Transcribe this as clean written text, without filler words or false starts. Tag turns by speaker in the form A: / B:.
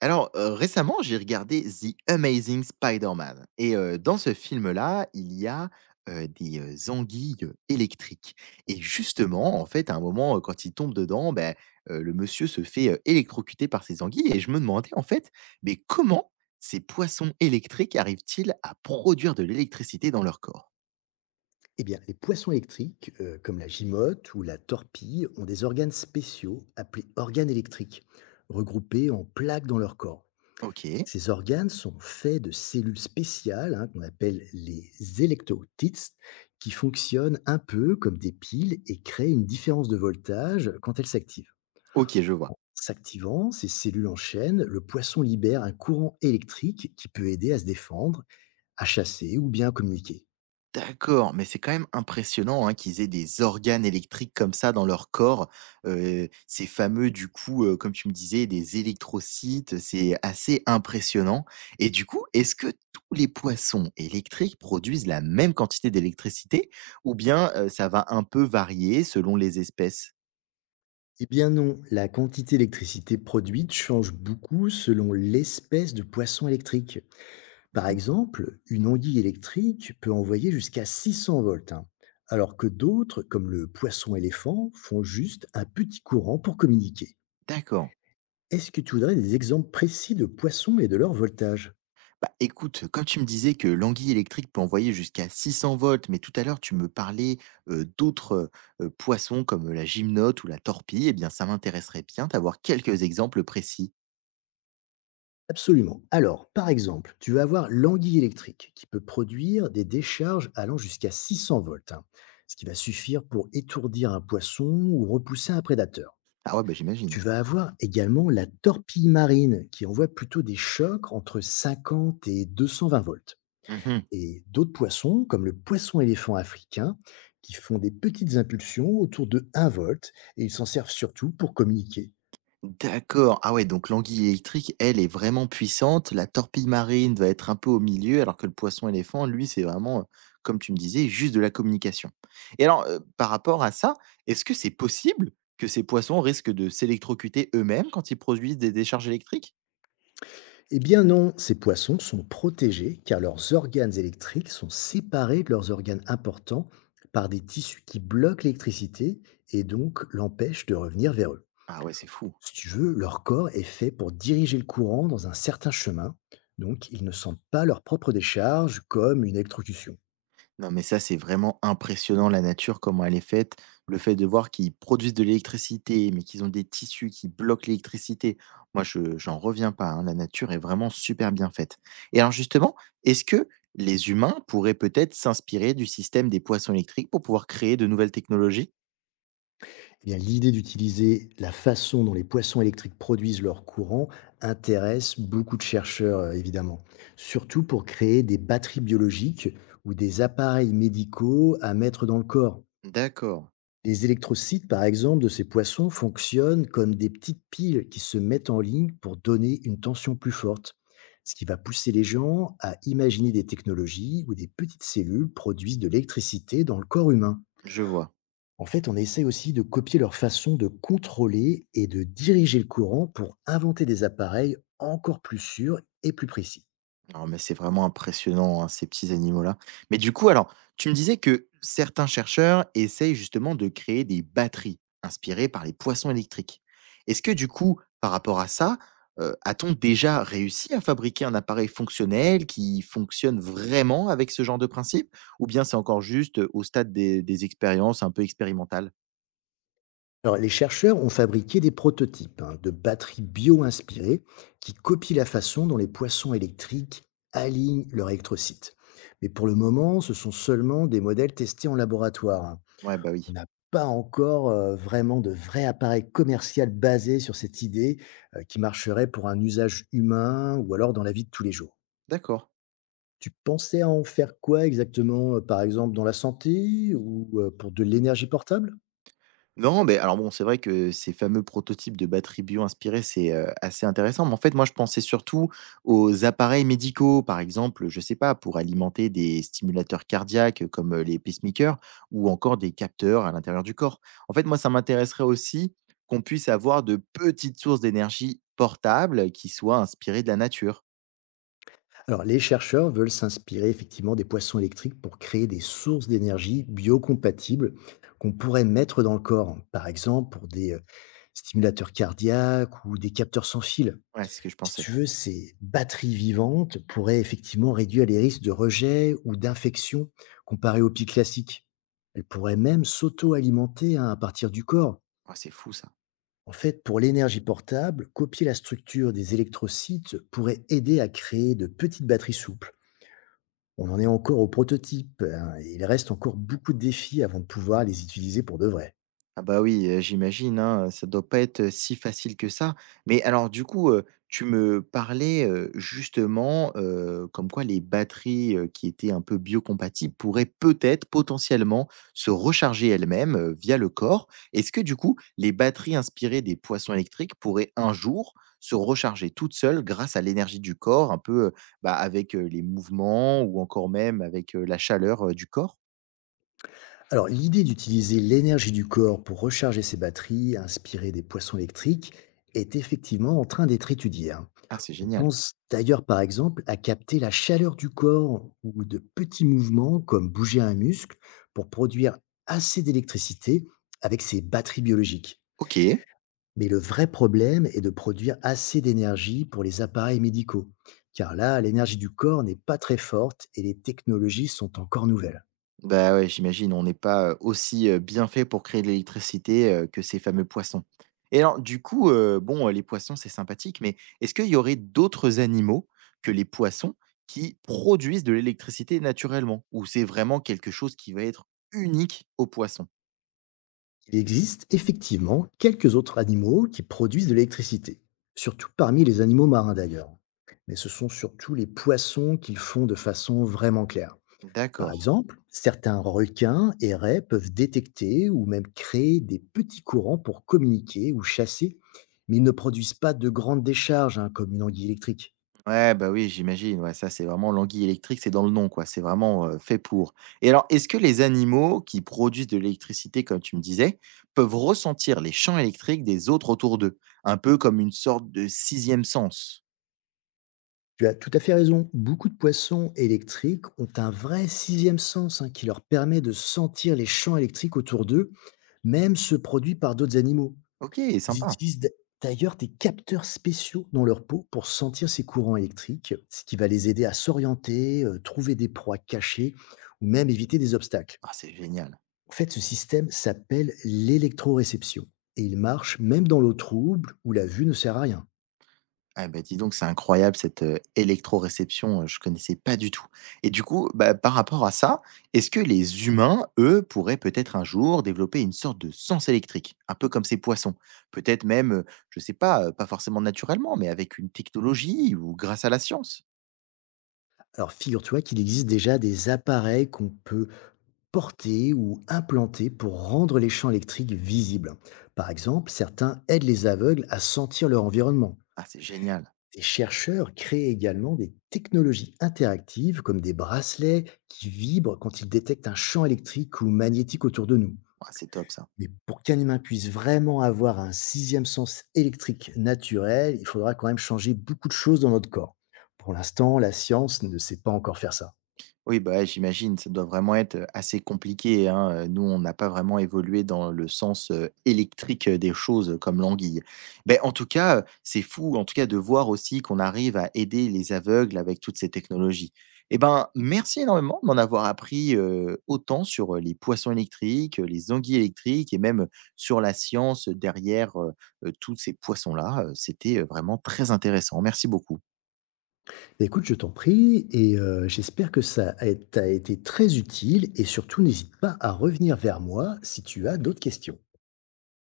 A: Alors, récemment, j'ai regardé The Amazing Spider-Man et dans ce film-là, il y a, des, anguilles, électriques et justement, en fait, à un moment, quand il tombe dedans, ben le monsieur se fait, électrocuter par ces anguilles et je me demandais, en fait, mais comment ces poissons électriques arrivent-ils à produire de l'électricité dans leur corps?
B: Eh bien, les poissons électriques, comme la gimote ou la torpille, ont des organes spéciaux appelés organes électriques, regroupés en plaques dans leur corps.
A: OK.
B: Ces organes sont faits de cellules spéciales, hein, qu'on appelle les électrotites, qui fonctionnent un peu comme des piles et créent une différence de voltage quand elles s'activent.
A: OK, je vois.
B: S'activant, ces cellules enchaînent, le poisson libère un courant électrique qui peut aider à se défendre, à chasser ou bien à communiquer.
A: D'accord, mais c'est quand même impressionnant, hein, qu'ils aient des organes électriques comme ça dans leur corps. Ces fameux, du coup, comme tu me disais, des électrocytes, c'est assez impressionnant et du coup, est-ce que tous les poissons électriques produisent la même quantité d'électricité ou bien, ça va un peu varier selon les espèces?
B: Eh bien non, la quantité d'électricité produite change beaucoup selon l'espèce de poisson électrique. Par
A: Mmh.
B: exemple, une anguille électrique peut envoyer jusqu'à 600 volts, hein, alors que d'autres, comme le poisson éléphant, font juste un petit courant pour communiquer.
A: D'accord.
B: Est-ce que tu voudrais des exemples précis de poissons et de leur voltage?
A: Bah, écoute, comme tu me disais que l'anguille électrique peut envoyer jusqu'à 600 volts, mais tout à l'heure tu me parlais d'autres poissons comme la gymnote ou la torpille, eh bien ça m'intéresserait bien d'avoir quelques exemples précis.
B: Absolument. Alors, par exemple, tu vas avoir l'anguille électrique qui peut produire des décharges allant jusqu'à 600 volts, hein, ce qui va suffire pour étourdir un poisson ou repousser un prédateur.
A: Ah ouais, bah
B: Tu
A: j'imagine.
B: vas avoir également la torpille marine qui envoie plutôt des chocs entre 50 et 220 volts.
A: Mhm.
B: Et d'autres poissons, comme le poisson-éléphant africain, qui font des petites impulsions autour de 1 volt et ils s'en servent surtout pour communiquer.
A: D'accord. Ah ouais, donc l'anguille électrique, elle, est vraiment puissante. La torpille marine va être un peu au milieu, alors que le poisson-éléphant, lui, c'est vraiment, comme tu me disais, juste de la communication. Et alors, par rapport à ça, est-ce que c'est possible que ces poissons risquent de s'électrocuter eux-mêmes quand ils produisent des décharges électriques?
B: Eh bien non, ces poissons sont protégés car leurs organes électriques sont séparés de leurs organes importants par des tissus qui bloquent l'électricité et donc l'empêchent de revenir vers eux.
A: Ah ouais, c'est fou.
B: Si tu veux, leur corps est fait pour diriger le courant dans un certain chemin, donc ils ne sentent pas leur propre décharge comme une électrocution.
A: Non, mais ça, c'est vraiment impressionnant la nature, comment elle est faite. Le fait de voir qu'ils produisent de l'électricité, mais qu'ils ont des tissus qui bloquent l'électricité. Moi, je j'en reviens pas, hein. La nature est vraiment super bien faite. Et alors justement, est-ce que les humains pourraient peut-être s'inspirer du système des poissons électriques pour pouvoir créer de nouvelles technologies?
B: Eh bien, l'idée d'utiliser la façon dont les poissons électriques produisent leur courant intéresse beaucoup de chercheurs, évidemment. Surtout pour créer des batteries biologiques ou des appareils médicaux à mettre dans le corps.
A: D'accord,
B: Les électrocytes, par exemple, de ces poissons fonctionnent comme des petites piles qui se mettent en ligne pour donner une tension plus forte, ce qui va pousser les gens à imaginer des technologies où des petites cellules produisent de l'électricité dans le corps humain.
A: je vois.
B: En fait, on essaie aussi de copier leur façon de contrôler et de diriger le courant pour inventer des appareils encore plus sûrs et plus précis.
A: Alors, mais c'est vraiment impressionnant, hein, ces petits animaux-là. Mais du coup, alors, tu me disais que certains chercheurs essayent justement de créer des batteries inspirées par les poissons électriques. Est-ce que du coup, par rapport à ça, a-t-on déjà réussi à fabriquer un appareil fonctionnel qui fonctionne vraiment avec ce genre de principe? Ou bien c'est encore juste au stade des expériences un peu expérimentales?
B: Alors, les chercheurs ont fabriqué des prototypes, hein, de batteries bio-inspirées qui copient la façon dont les poissons électriques alignent leur électrocyte. Mais pour le moment, ce sont seulement des modèles testés en laboratoire, hein.
A: Ouais, bah oui.
B: On n'a pas encore vraiment de vrai appareil commercial basé sur cette idée qui marcherait pour un usage humain ou alors dans la vie de tous les jours.
A: D'accord.
B: Tu pensais à en faire quoi exactement? Par exemple dans la santé ou, pour de l'énergie portable?
A: Non, mais alors bon, c'est vrai que ces fameux prototypes de batteries bio-inspirées, c'est, assez intéressant. Mais en fait, moi, je pensais surtout aux appareils médicaux, par exemple, je sais pas, pour alimenter des stimulateurs cardiaques comme, les pacemakers ou encore des capteurs à l'intérieur du corps. En fait, moi, ça m'intéresserait aussi qu'on puisse avoir de petites sources d'énergie portables qui soient inspirées de la nature.
B: Alors les chercheurs veulent s'inspirer effectivement des poissons électriques pour créer des sources d'énergie biocompatibles qu'on pourrait mettre dans le corps, par exemple pour des, stimulateurs cardiaques ou des capteurs sans fil.
A: Ouais, c'est ce que je
B: Si
A: pensais.
B: tu veux, ces batteries vivantes pourraient effectivement réduire les risques de rejet ou d'infection comparés aux piles classiques. Elles pourraient même s'auto-alimenter, hein, à partir du corps.
A: Ouais, c'est fou ça.
B: En fait, pour l'énergie portable, copier la structure des électrocytes pourrait aider à créer de petites batteries souples. On en est encore au prototype, hein, et il reste encore beaucoup de défis avant de pouvoir les utiliser pour de vrai.
A: Ah bah oui, j'imagine, hein, ça doit pas être, si facile que ça. Mais alors du coup, tu me parlais, justement, comme quoi les batteries, qui étaient un peu biocompatibles pourraient peut-être, potentiellement, se recharger elles-mêmes, via le corps. Est-ce que du coup, les batteries inspirées des poissons électriques pourraient un jour se recharger toutes seules grâce à l'énergie du corps, un peu, bah, avec, les mouvements ou encore même avec, la chaleur, du corps?
B: Alors, l'idée d'utiliser l'énergie du corps pour recharger ses batteries, inspirée des poissons électriques, est effectivement en train d'être étudiée, hein.
A: Ah, c'est
B: On
A: génial.
B: pense d'ailleurs par exemple à capter la chaleur du corps ou de petits mouvements comme bouger un muscle pour produire assez d'électricité avec ces batteries biologiques.
A: OK.
B: Mais le vrai problème est de produire assez d'énergie pour les appareils médicaux, car là, l'énergie du corps n'est pas très forte et les technologies sont encore nouvelles.
A: Bah, ouais, j'imagine, on n'est pas, aussi, bien fait pour créer de l'électricité, que ces fameux poissons. Et alors du coup, bon, les poissons, c'est sympathique, mais est-ce qu'il y aurait d'autres animaux que les poissons qui produisent de l'électricité naturellement? Ou c'est vraiment quelque chose qui va être unique aux poissons?
B: Il existe effectivement quelques autres animaux qui produisent de l'électricité, surtout parmi les animaux marins d'ailleurs. Mais ce sont surtout les poissons qui le font de façon vraiment claire. Par
A: D'accord.
B: exemple, certains requins et raies peuvent détecter ou même créer des petits courants pour communiquer ou chasser, mais ils ne produisent pas de grandes décharges, hein, comme une anguille électrique.
A: Ouais, bah, oui, j'imagine, ouais, ça, c'est vraiment l'anguille électrique, c'est dans le nom, quoi, c'est vraiment, fait pour. Et alors, est-ce que les animaux qui produisent de l'électricité, comme tu me disais, peuvent ressentir les champs électriques des autres autour d'eux? Un peu comme une sorte de sixième sens?
B: Tu as tout à fait raison. Beaucoup de poissons électriques ont un vrai sixième sens, hein, qui leur permet de sentir les champs électriques autour d'eux, même ceux produits par d'autres animaux.
A: OK,
B: Ils
A: sympa.
B: utilisent d'ailleurs des capteurs spéciaux dans leur peau pour sentir ces courants électriques, ce qui va les aider à s'orienter, trouver des proies cachées ou même éviter des obstacles.
A: Ah, c'est génial.
B: En fait, ce système s'appelle l'électroréception et il marche même dans l'eau trouble où la vue ne sert à rien.
A: Ah bah, dis donc, c'est incroyable cette, électroréception, je connaissais pas du tout et du coup, bah, par rapport à ça, est-ce que les humains, eux, pourraient peut-être un jour développer une sorte de sens électrique, un peu comme ces poissons? Peut-être même, je sais pas, pas forcément naturellement, mais avec une technologie ou grâce à la science?
B: Alors figure-toi qu'il existe déjà des appareils qu'on peut portés ou implantés pour rendre les champs électriques visibles. Par exemple, certains aident les aveugles à sentir leur environnement.
A: Ah, c'est génial.
B: Des chercheurs créent également des technologies interactives comme des bracelets qui vibrent quand ils détectent un champ électrique ou magnétique autour de nous.
A: Ah, c'est top ça.
B: Mais pour qu'un humain puisse vraiment avoir un sixième sens électrique naturel, il faudra quand même changer beaucoup de choses dans notre corps. Pour l'instant, la science ne sait pas encore faire ça.
A: Oui, bah, ouais, j'imagine, ça doit vraiment être, assez compliqué, hein, nous, on n'a pas vraiment évolué dans le sens, électrique, des choses, comme l'anguille. Ben en tout cas, c'est fou, en tout cas, de voir aussi qu'on arrive à aider les aveugles avec toutes ces technologies. Eh ben, merci énormément de m'en avoir appris, autant sur, les poissons électriques, les anguilles électriques et même, sur la science, derrière, tous ces poissons-là, c'était, vraiment très intéressant. Merci beaucoup.
B: Bah, écoute, je t'en prie et j'espère que ça a t'a été très utile et surtout n'hésite pas à revenir vers moi si tu as d'autres questions.